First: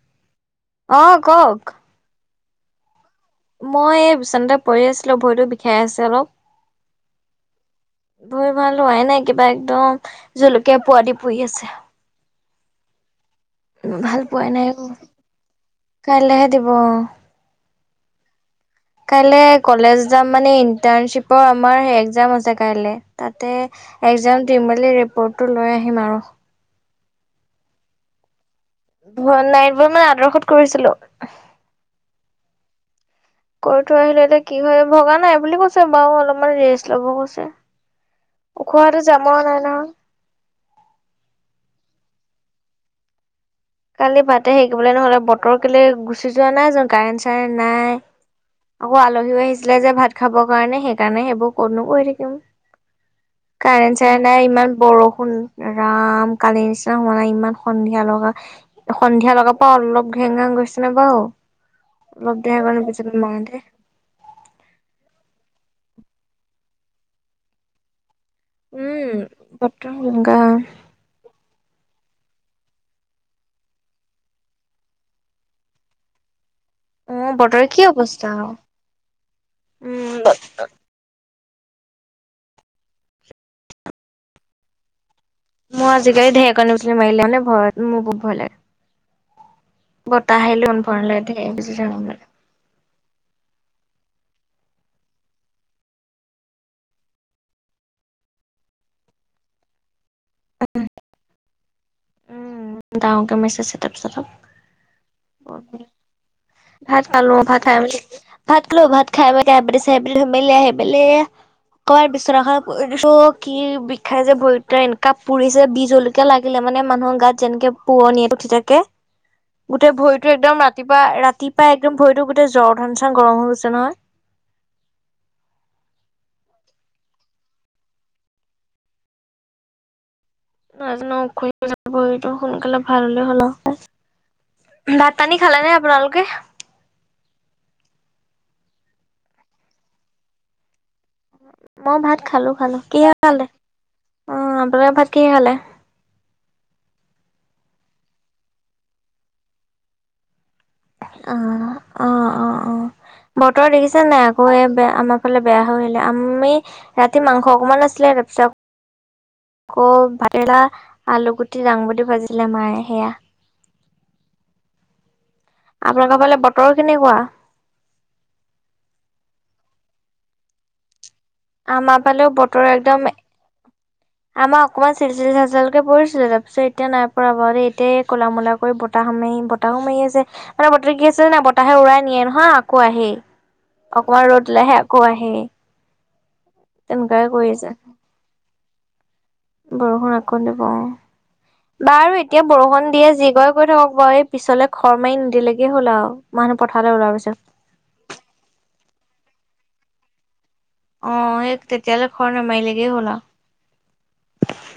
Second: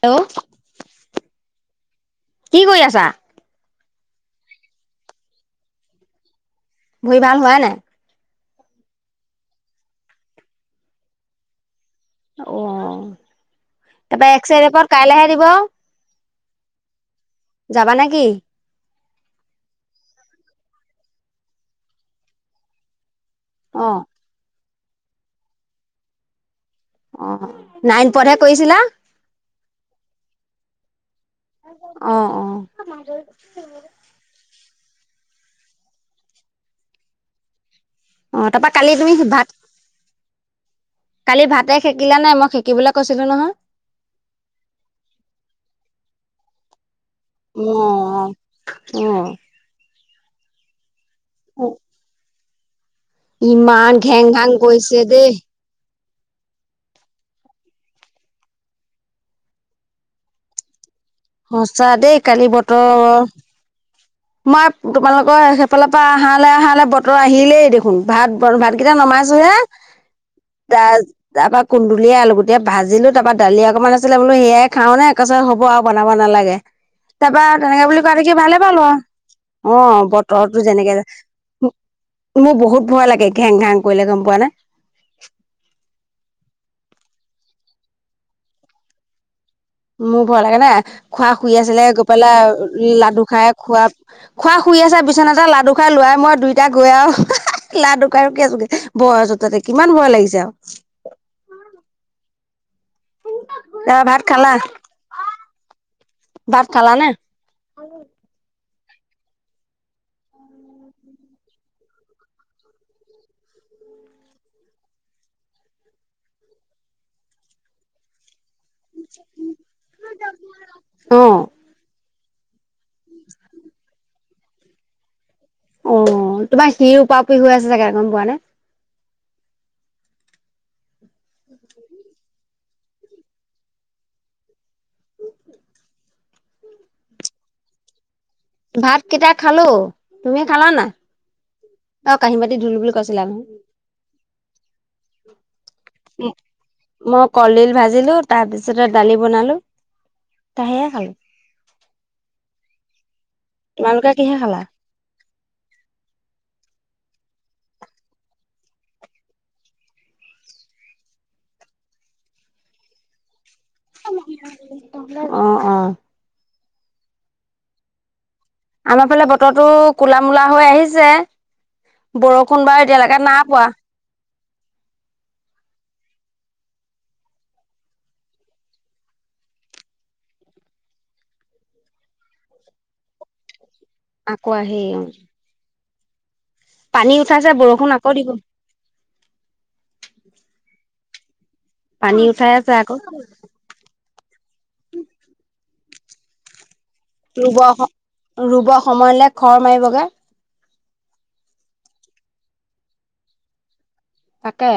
Hello. অহ কওঁক। কি কৰি আছা। মই এই বিচনাতে পঢ়ি আছিলোঁ ভৰিতো বিষাই আছে অলপ। ভৰি ভাল হোৱাই নাই? ভৰি ভাল হোৱাই নাই কিবা একদম জলকীয়া পুৰা দি পুৰি আছে। অ' ভাল তাৰপৰা পোৱাই এক্সৰে ৰিপৰ্ট কাইলৈহে দিব। দিৱ। যাবা নেকি? কাইলৈ কলেজ যাম মানে ইণ্টাৰ্ণচিপৰ আমাৰ এক্সাম আছে কাইলৈ। তাতে অ এক্সাম দিম বুলি ৰিপৰ্টটো লৈ আহিম আৰু। অ' নাইন পথে কৈছিলা। নাইবোৰ মানে আদৰ্শত কৰিছিলো। অ' অ'। কৰি থৈ আহিলে এতিয়া কি হয় ভগা নাই বুলি কৈছে বাৰু অলপমান ৰেষ্ট ল'ব কৈছে। অ তাৰপৰা কালি ওখোৱাটো তুমি জমা ভাত নাই নহ। কালি ভাতে সেকিলা নে নাই মই সেকিবলৈ কৈছিলো নহয়। কালি ভাতে সেকিবলৈ নহ'লে বতৰ কেলে গুচি যোৱা নাই কাৰেন। উ ও। আকৌ আলহীও আহিছিলে যে ভাত খাবৰ কাৰণে সেইকাৰণে সেইবোৰ অ [unintelligible] কৈ থাকিম। ইমান কাৰেণ্ট ঘেং চাৰেন্ত ঘাং নাই ইমান কৰিছে দেই বৰষুণ ৰাম। কালিৰ নিচিনা হোৱা ইমান সন্ধিয়া লগা সন্ধিয় লগাৰ পৰা অলপ ঘেং ঘেং গৈছে। আমি বাৰু সঁচা দেই লগ দুই বুজিব [unintelligible] নাই। মা তোমালোকৰ সেইফালৰ পৰা আহালৈ আহালৈ বতৰ আহিলেই দেখোন। ভাত বন ভাতকেইটা উম নমাইছো হে বতৰ গা দাল দালভাত। কুন্দুলুলিয়ে আলুগুতিয়ে ভাজিলোঁ তাৰপৰা দালি অকণমান আছিলে বোলো সেয়াই খাওঁনে একছত হ'ব আৰু বনাব নালাগে। অ তাৰপাৰা বতৰ কি তেনেকে বুলি কোৱা অৱস্থা দেখি আও ভালে পালো। অ' উম বতৰটো যেনেকে। মোৰ বহুত ভয় লাগে ঘেং ঘাং কৰিলে গম পোৱা নে। মই আজিকালি ঢেৰেকণি বিজুলী মাৰিলে মানে মোৰ ঘৰত বহুত ভয় লগে। মোৰ ভয় লাগিলে খুৰা ধেৰ শুই বিজুলী আছিলে গৈ মাৰিলে পেলাই লাডু খাই খোৱা। খুৰা শুই আছ বিচনাতে লাডু খাই ল'ৰাই মই দুইটা গৈ আৰু লাডু খাই ৰখি আছোঁ গে। ঘৰ ওচৰতে দেখি কিমান ভয় লাগিছে আওঁ। দাঙৰকে মেছেজ তাৰ ভাত খালা [unintelligible] খালা ভাত নে খালো ভাত খাই মেলি ভাত ভাত খাই [unintelligible] অই বিচনাখনত পৰি দিছোঁ, কি বিষাইছে ভৰি দুটা এনেকা পুৰিছে বিহ জলকীয়া লাগিলে মানে মানুহৰ গাত যেনেকে পোৱনীয়ে উঠি থাকে। গোটেই ভৰিটো একদম ৰাতিপুৱা অ - ৰাতিপুৱাই একদম ভৰিতো গোটেই জ্বৰ ধান চান গৰম হৈ গৈছে নহয়। অ' তোমাৰ শিৰ ওপাওপই হৈ আছে চাগে গম পোৱা নে? [unintelligible] সোনকালে ভাল হলে হ'ল ভাত পানি খালা নে আপোনালোকে [inaudible] ভাত কিটা খালোঁ। তুমি খালা নাই? মই অ ভাত কাঁহী খালোঁ, বাতি ধুলো খালোঁ। বুলি কিহে কৈছিলা খালে? নহয় অ' আপোনালোকে ভাত কিহে খালে? মই কলডিল ভাজিলো, তাৰপিছতে দালি বনালো। সেয়ে খালো অ' অ' অ' অ' বতৰ দেখিছে তোমালোকে নাই কিহে আকৌ খালা এই আমাক ফালে বেয়া হৈ আহিলে আমি ৰাতি মাংস অকমান আছিলে তাপিছত আকৌ ভতেলা আলুগুটি দাংগুটি ভাজিলে মায়ে সেয়া [inaudible] অঁ অঁ। ৰ, কেনেকুৱা? আমাৰ ফালে বতৰটো কলা মলা হৈ আহিছে। আমাৰ ফালেও বতৰ বৰষুণ বাৰ একদম এতিয়ালৈকে নাই পোৱা। আমাৰ অকনমান চিলি - চিলি চালচালকে পৰিছিলে তাৰপিছত এয়া নাই পৰা ব এতিয়া কল মোলা কৰি বতাহ খামেই। বতাহো মাৰি আছে মানে বতাহ কি আছে যে ন বতাহে উৰাই নিয়ে নহয় আকৌ আহি অকমান ৰ'দ আকৌ আহি দিলেহে আকৌ আহি পানী উঠাই যে বৰষুণ আকৌ দিব বৰষুণ আকৌ দিব অ'। বাৰু পানী এতিয়া উঠাই আছে বৰষুণ আকৌ দিয়ে যি কৰে কৰি থাকক বয়েপ পিছলে খৰ মাৰি নিদিলেগে হ'ল আৰু মানুহ প ৰুব আক, ৰুব সময়লৈ খৰ মাৰিবগে। অ' হেই তেতিয়ালৈ খৰ নামাইলেগে হ'ল আও। তাকে।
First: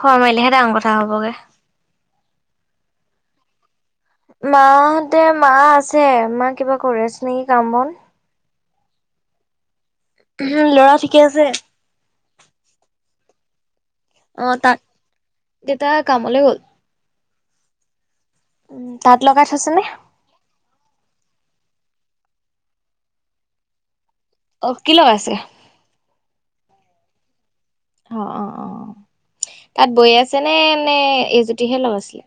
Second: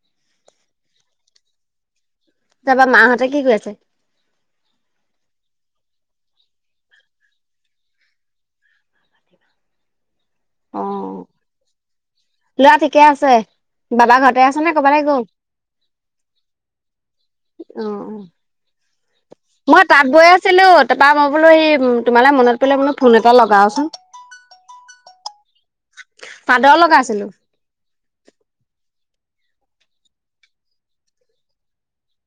খোৱা মাৰিলেহে ডাঙৰ কথা হ'বগে। তাৰপৰা মাহঁতে কি কৰি আছে? মাহতে, মা আছে মা কিবা কৰি আছে নেকি কাম বন। অ ল'ৰা ঠিকে আছে? ল'ৰা ঠিকে আছে বাবা ঘৰতে অ' আছ নে তাত কৰবালৈ গ'ল দেউতা কামলৈ গ'ল। অহ। উম, তাঁত লগাই থৈছে মই নে? তাঁত বৈ আছিলোঁ, তাপা মই বোলো হেই তোমালে মনত পৰিলে বোলো ফোন এটা লগাওচোন। অ' কি লগাইছে। চাদৰ লগাইছিলো। অ, অ, অ' তাত বৈ আছে নে নে এই জোতিহে লগাইছে।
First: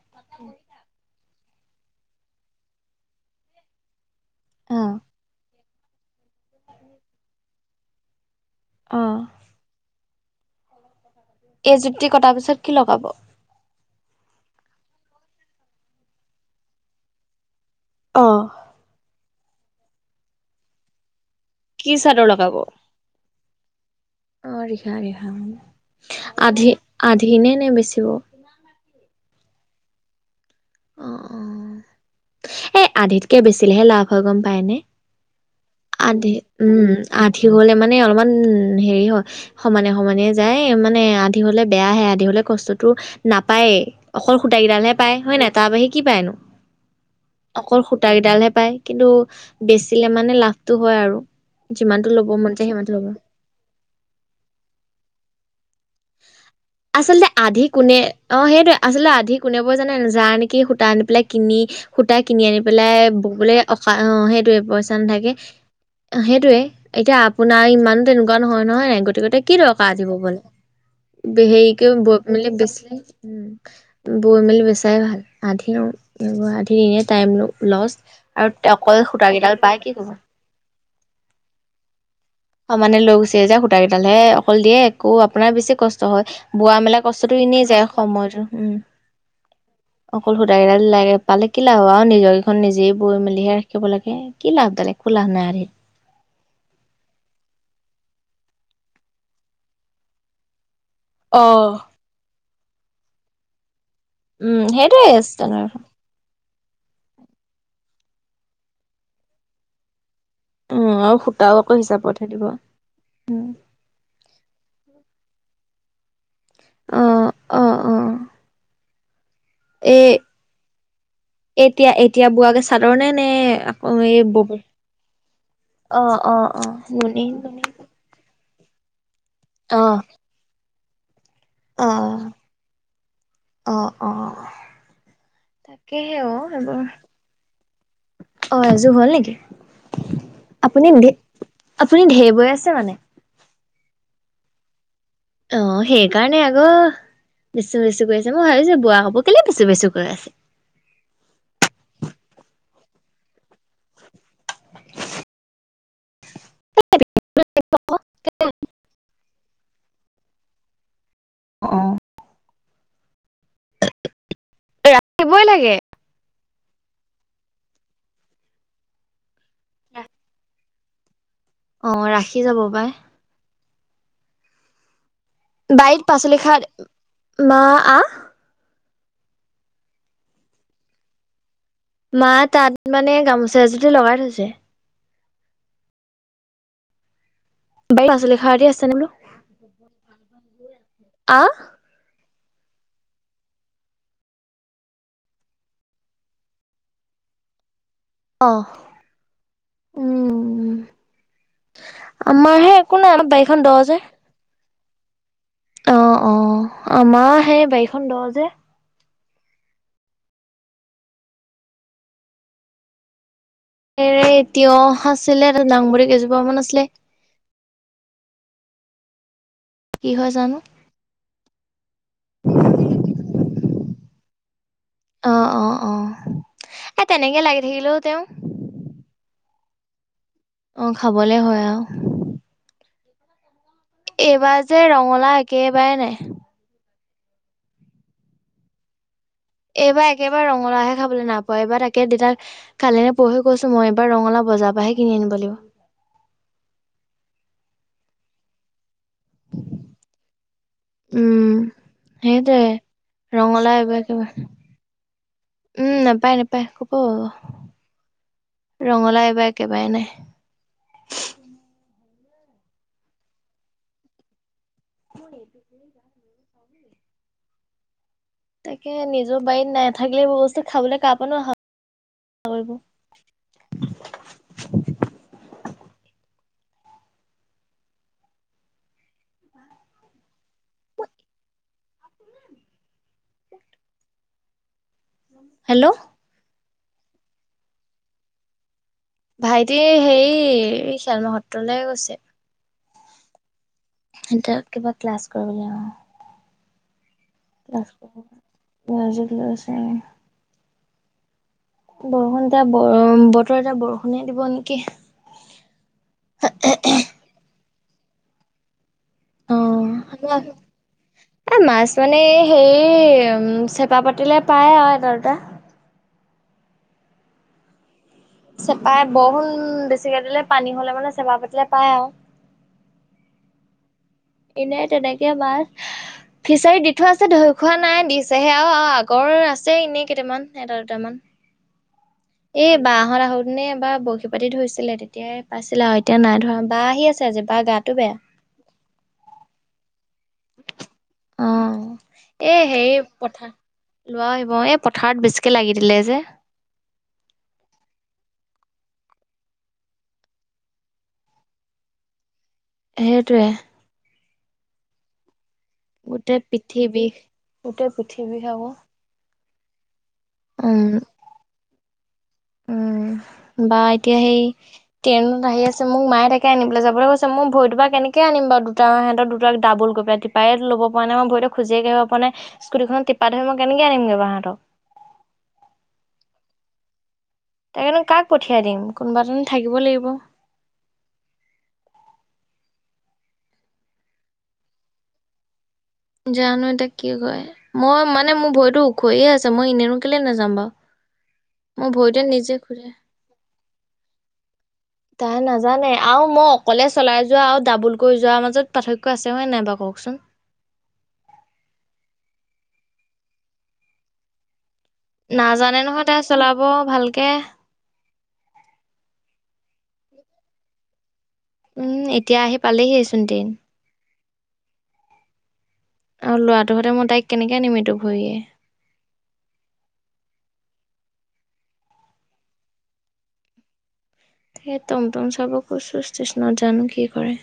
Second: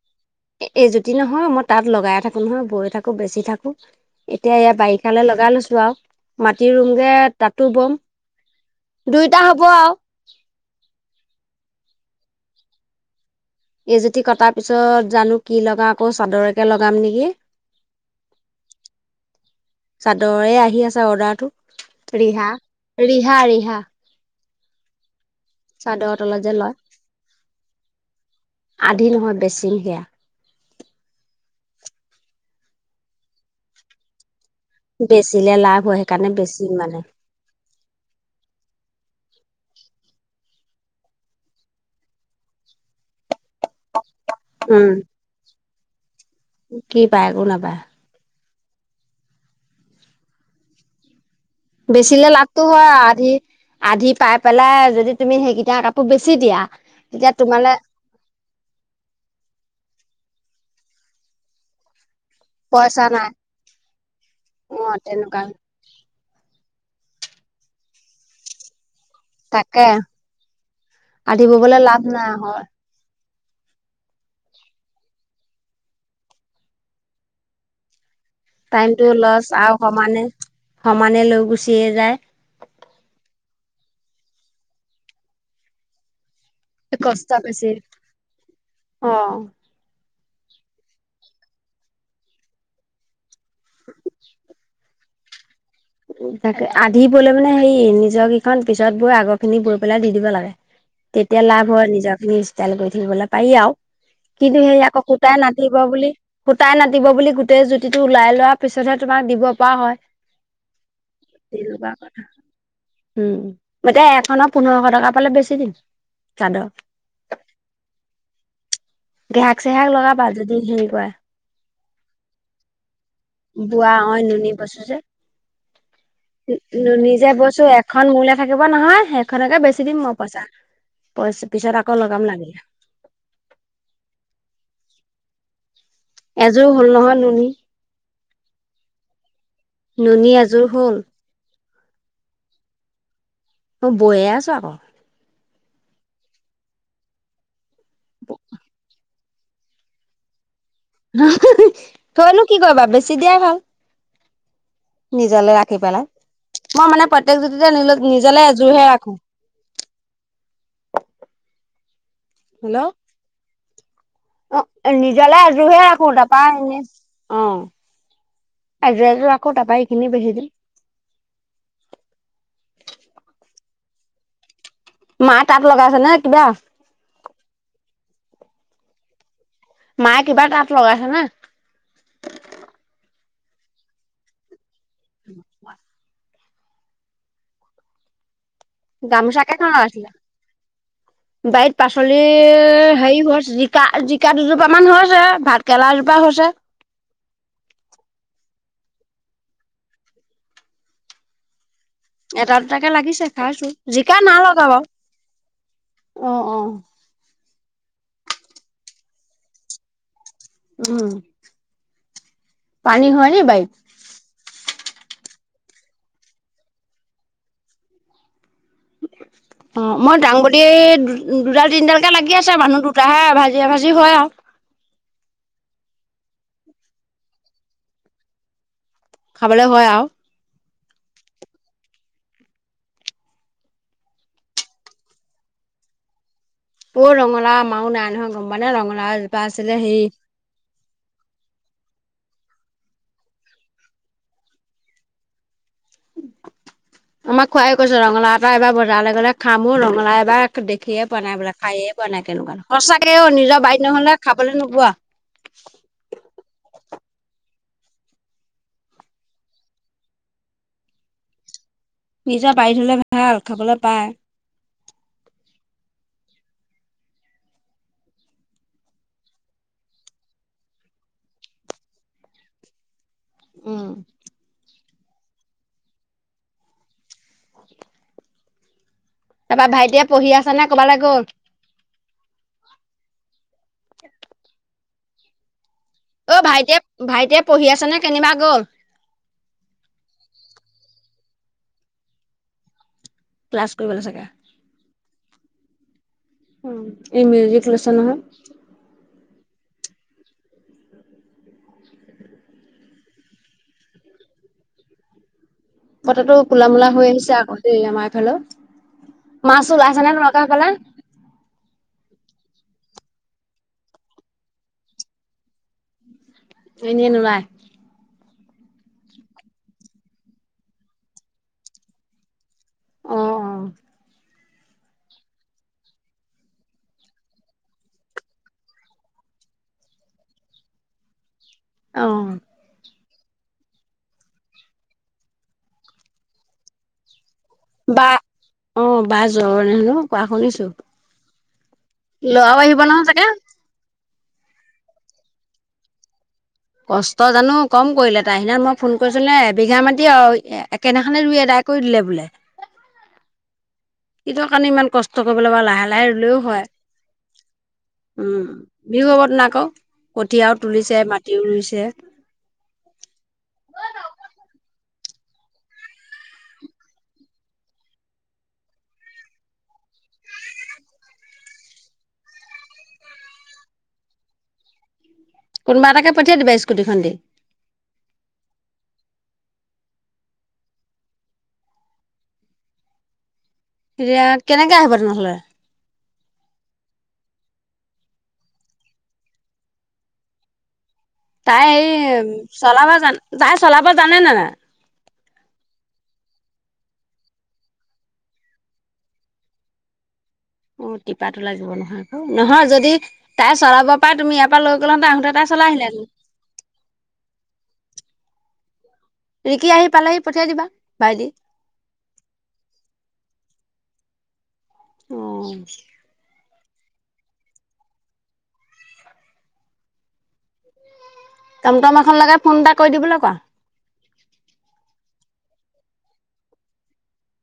এই জুতি নহয়। মই তাত লগাই থাকো নহয়, বৈ থাকো বেচি থাকো। এতিয়া এয়া বাৰিষালৈ লগাই লৈছো আৰু মাটি ৰুমগে তাতো বম। দুইটা হব আৰু এই জুতি কটাৰ পিছত কি লগাব। এইজুতি কটাৰ পিছত জানো কি লগাও আকৌ চাদৰকে লগাম নেকি। অ'। চাদৰে আহি আছে। অৰ্ডাৰটো কি চাদৰ ৰিহা, লগাব? ৰিহা, ৰিহা। অ' ৰিহা, ৰিহা। চাদৰৰ তলত যে আধি, লয় আধিনে নে বেচিব। দিম দিয়া। অ, অ' এ আধিতকে বেচিলেহে লাভ হয়। পায়নে? বেচিলে লাভ হয় আধি সেইকাৰণে বেছিম উম মানে। আধি হ'লে মানে অলপমান [inaudible] হেৰি হয় সমানে সমানেই যায় মানে আধি হলে বেয়া আহে আধি হলে কষ্টতো নাপায়ে। অকল সুতা গিডালহে উম পায় হয় নাই তাৰ বাহিৰে কি পাইনো। কি পায় একো নাপায়। পায় কিন্তু বেচিলে মানে লাভটো হয় আৰু। যিমানটো বেছিলে ল'ব মন লাভটো যায় হয় সিমানটো আৰু ল'ব। আধি, আধি পাই পেলাই যদি তুমি সেইকেইটা কাপ আচলতে আধি কোনে অ' সেইটোৱে আচলতে আধি কোনে বয় জানে যাৰ নেকি সি সুতা আনি পেলাই কিনি সুতাই। কিনি আনি পেলাই পইচা নাই ববলে অশা অ' সেইটোয়ে অ পইচা নাথাকে। তেনেকুৱা সেইটোয়ে এতিয়া আপোনাৰ ইমান তেনেকুৱা নহয় নহয় গতিকতে কি দৰকাৰ তাকে আজি দিব ববলে। আধি ববলে হেৰিকেও লাভ বৈ নাই পেলাই হয় বেচি উম, বৈ মেলি বেচাই ভাল। আধি আধি এনে টাইম লষ্ট। টাইমটোও লচ আৰু সমানে - সমানে লৈ গুচিয়ে যায়। সমানে লৈ গুচিয়ে যায়। সূতা কেইডাল হে অকল দিয়ে একো আপোনাৰ বেছি কষ্ট হয়। বোৱা-মেলা কষ্ট কষ্টটো এনেই বেছি যায় সময়টো, উম। অ অকল সুতা কেইডাল লাগে পালে কি লাভ হ'ব? আৰু নিজৰকেইখন নিজেই বৈ মেলিহে ৰাখিব লাগে। কি লাভ ভাল একো লাভ নাই। তাকে আধি বোলে মানে হেৰি নিজৰকেইখন পিছত বৈ আগৰখিনি বৈ পেলাই দি দিব লাগে। তেতিয়া অ লাভ হয় নিজৰখিনি ষ্টাইল কৰি থাকিবলৈ পাৰি আৰু। কিন্তু উম হেৰী আকৌ সেইটোৱে সুতাই ষ্টেণ্ডাৰ্ড। নাতিব বুলি। সুতাই নাটিব বুলি গোটেই জুতিটো ওলাই লোৱাৰ পিছতহে তোমাক দিব পৰা হয়। উম আৰু সূতাও আকৌ হিচাপতহে দিব উম, উম। এতিয়া এখনৰ পোন্ধৰশ টকা পালে বেচি দিম, চাদৰ। অ অ অ গেহাক চেহাক লগাবা, যদি হেৰি কৰা। তিয়া- এতিয়া বোৱাকে চাদৰ নে- নে আকৌ বোৱা অ' এই নুনী বব বৈছো যে। অ' - অ' - অ' নুনী নুনি যে - নুনি বৈছো - নুনি এখন মোলে থাকিব নহয়, সেইখনকে বেচি দিম মই পইচা। পইছ- পিছত অ আকৌ লগাম লাগিলে। অ অ [inaudible] এযোৰ সেইবোৰ হ'ল নহয় নুনী। অ' এযোৰ হ'ল নেকি? নুনী এযোৰ আপুনি হ'ল। ধে আপুনি ঢেই বৈ আছে মানে। অ' বৈয়ে আছোঁ আকৌ। অ' সেইকাৰণে আকৌ, বেচো - বেচো কৰি আছে। মই ভাবিছোঁ বোৱা হব কেলে বেচো - বেচো কৈ আছে। হঁ - হঁ - হঁ, থৈনো কি কৰিবা, বেছি দিয়াই ভাল। নিজলে ৰাখি পেলাই। মই মানে প্ৰত্যেক যুতিতে নিলজ- নিজলে এযোৰহে ৰাখোঁ। অ'। হেল্ল অ' নিজলে ৰাখিবই লাগে। এযোৰহে ৰাখোঁ তাৰপৰা এনে অ' এযোৰ এযোৰ ৰাখোঁ তাৰপৰা এইখিনি বেচি দিও। অ' ৰাখি যাব পাই। মায়ে তাঁত লগাইছে বাৰীত নে পাচলি কিবা সাৰ মা আ মায়ে কিবা তাত লগাইছে নে? মা তাত মানে গামোচা এযুতি লগাই থৈছে। [unintelligible] বাৰীত পাচলি খাৰ দি আছে নে বোলো গামোচা কেইখন লগাইছিলে? আহ বাৰীত পাচলি এ হেৰি হৈছে জিকা-জিকা দুজোপা মান হৈছে, ভাত কেৰেলা এজোপা হৈছে। [inaudible] অ, উম। এটা আমাৰহে দুটাকে একো নাই লাগিছে অলপ বাৰিখন খাইছো ল' যে। জিকা নাই লগা বাৰু অ', - অ' আমাৰ সেই বাৰীখন দ' যে। উম, পানী হয় নেকি বাৰিত? হেৰি তিয়হ আছিলে, দাংবদি কেইজোপা মান আছিলে। অ, কি মই হয় জানো দাংবদি দুডাল, তিনডালকে লাগি আছে মানুহ দুটাহে এ ভাজি জি ভাজি হয় আৰু। অ', - অ', -অ, ' এ তেনেকে লাগি থাকিলেও তেওঁ। খাবলৈ হয় আৰু। অহ খাবলে হয় আও এইবাৰ যে ৰঙালাও একেবাৰে নাই। অ' ৰঙলাও আমাৰো নাই নহয় গমপোৱা নে ৰঙালাও এজো এইবাৰ একেবাৰে ৰঙালাওহে খাবলে নাই পোৱা এইবাৰ তাক তাকে দেতাক কালি নে পৰসী কৈছো মই এবাৰ ৰঙালাও বজাৰ পৰাহে কিনি আনিব লাগিব। আমাক খুৰাই কৈছে ৰঙালাও এটা এবাৰ বজ বজাৰলে গলে খামো ৰঙলাও এবাক দেখিয়ে পোৱা নাই বোলে উম খায়ে পোৱা নাই কেনেকুৱা সেইটোৱে সঁচাকে অ' নিজৰ ৰঙালাও বাৰীত এইবাৰ নহ'লে একেবাৰে খাবলৈ নোপোৱা। উম, নাপায় নাপায়। অ' ৰঙালাও এইবাৰ একেবাৰে নাই। নিজৰ বাৰীত হ'লে ভাল খাবলৈ পায়। [unintelligible] তাকে নিজৰ বাৰীত নাথাকিলে এইবোৰ বস্তু কাৰ পৰানো আশা কৰিব। উম। তাৰপা ভাইটিয়ে পঢ়ি আছে নে ক'বালে গ'ল? [inaudible] হেল্ল' অ, ভাইটিয়ে ভাইটিয়ে পঢ়ি আছে, নে কেনিবা গ'ল। ভাইটি হেৰি খেলমূহুত লৈ গৈছে। ক্লাছ কৰিবলৈ চাগে সিঁহতে কিবা ক্লাছ কৰে বোলে অ'। উম, এই মিউজিক ক্লাছ লৈছে নহয়। কৰিব মিউজিক লৈছে। বৰষুণ এটা বৰ, বতৰ এতিয়া বৰষুণে দিব নেকি? বতৰটো কোলা মোলা হৈ আহিছে আকৌ দেই আমাৰ এইফালো অ মাছ ওলাইছেনে তোমাৰলোকৰ আমাৰ সেইফালে? এ মাছ মানে হেৰি, উম, চেপা পাতিলে পায় আৰু এটা দুটা। এনেই নোলায়। চেপাই বৰষুণ বেছিকে দিলে পানী হ'লে মানে চেপা পাতিলে পায় আও। অঁ অ। এনেই তেনেকে মাছ ফিচাৰীত দি থোৱা আছে ধৰি খোৱা নাই, দিছেহে আও আৰু আগৰ আছে এনেই কেইটামান এটা দুটামান। অ' অ' এ বা হঁত আহ আহোঁতেনে এবাৰ বৰশী পাতি ধৰিছিলে তেতিয়াই পাইছিলে আও এতিয়া নাই ধৰা বা আহি আছে আজি বাৰ গাটো বা বেয়া। অ' বা জ্বৰ হেনো? কোৱা শুনিছো। অ, এ ল'ৰাও আহিব হেৰি নহয় চাগে পথা লোৱা আহিব এই পথাৰত বেছিকে লাগি দিলে যে। কষ্ট জানো কম কৰিলে তাই সিদিনা, মই ফোন কৰিছিলো নে। এবিঘা মাটি একেদিনাখনে ৰুই এডায় কৰি দিলে বোলে। সেইটোৱে। কিটোৰ কাৰণে ইমান কষ্ট কৰি লাহে-লাহে ৰুলেও গোটেই হয় পিঠি বিষ। গোটেই পিঠি বিষ উম আকৌ। বিহু হত ন কক কঠিয়া উম, তুলিছে মা যে উম, বা এতিয়া সেই ট্ৰেইনত আহি আছে। মোক মায়ে তাকে আনিবলৈ যাবলৈ কৈছে। মই ভৰিটো পৰা কেনেকে আনিম বাৰ দুটা সিহঁত দুট ডাবুল [unintelligible] টিপাই লব পৰা নাই। মই ভৰিটো খোজে কাঢ়িব পৰা নাই। স্কুটিখন টিপা ধৰি মই কেনেকে আনিম বাও মই সিহঁতক কোনোবা এটাকে পঠিয়াই দিবা স্কুটিখন দি। তাকেটোন কাক পঠিয়াই দিম? কোনোবাতোন থাকিব লাগিব। [inaudible] এতিয়া কেনেকে আহিবা তেনেহলে? জানো এতিয়া কি হয়! মই মানে মোৰ ভৰিটো ওখহি আছে। মই এনেনো কেলে নাযাম বাও তাই এই চলাব জান- তাই চলাব জানে নে নাই? তাই নাজানে আৰু মই অকলে চলাই যোৱা আৰু ডাবুল কৰি যোৱাৰ মাজত পাৰ্থক্য আছে হয়ে নাই ব ক কওকচোন অ', টিপাতো ওলাই নহয় যদি তাই চলাব পাৰে তুমি ইয়াৰ পৰা লৈ গ'লাহেঁতেন আহোঁতে তাই চলাই নাজানে নহয় আহিলেহেঁতেন তাই চলাব ভালকে ৰিকি আহি পালেহি পঠিয়াই দিবা ভাইটি উম, এতিয়া আহি পালেহিচোন ট্ৰেইন অ', লৰাটোহতে সতে মই তাইক কেনেকে নিম এইটো ভয়ে টমটম এখন লগাই ফোন এটা কৰি দিবলৈ কোৱা। স টমটম চাব কৈছো ষ্টেচনত জানো কি কৰে।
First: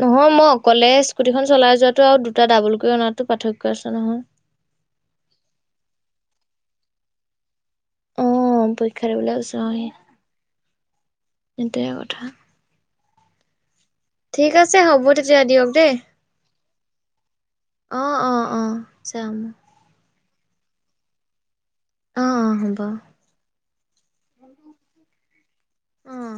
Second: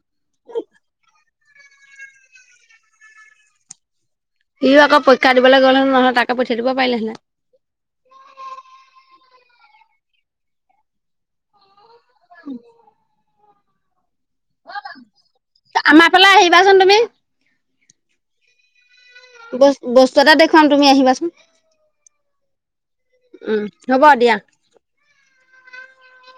নহয় মই অকলে স্কুটিখন চলাই যোৱাতটো আৰু দুটা ডাবুল কৰি অনাতো পাৰ্থক্ আছে নহয়। সিও আকৌ পৰীক্ষা দিবলৈ গ'লে হে নহলে তাকে পঠিয়াই দিব পাৰিলেহেনে। অ পৰীক্ষা দিবলৈ কৈছো অ ইয়াত উম, ঠিক আছে, হ'ব তেতিয়া দিয়ক আমাৰ ফালে আহিবাচোন তুমি। দেই-অ-অ-অ ব বস্তু এটা দেখুৱাম তুমি আহিবাচোন অ অ হ'ব উম হ'ব দিয়া। অ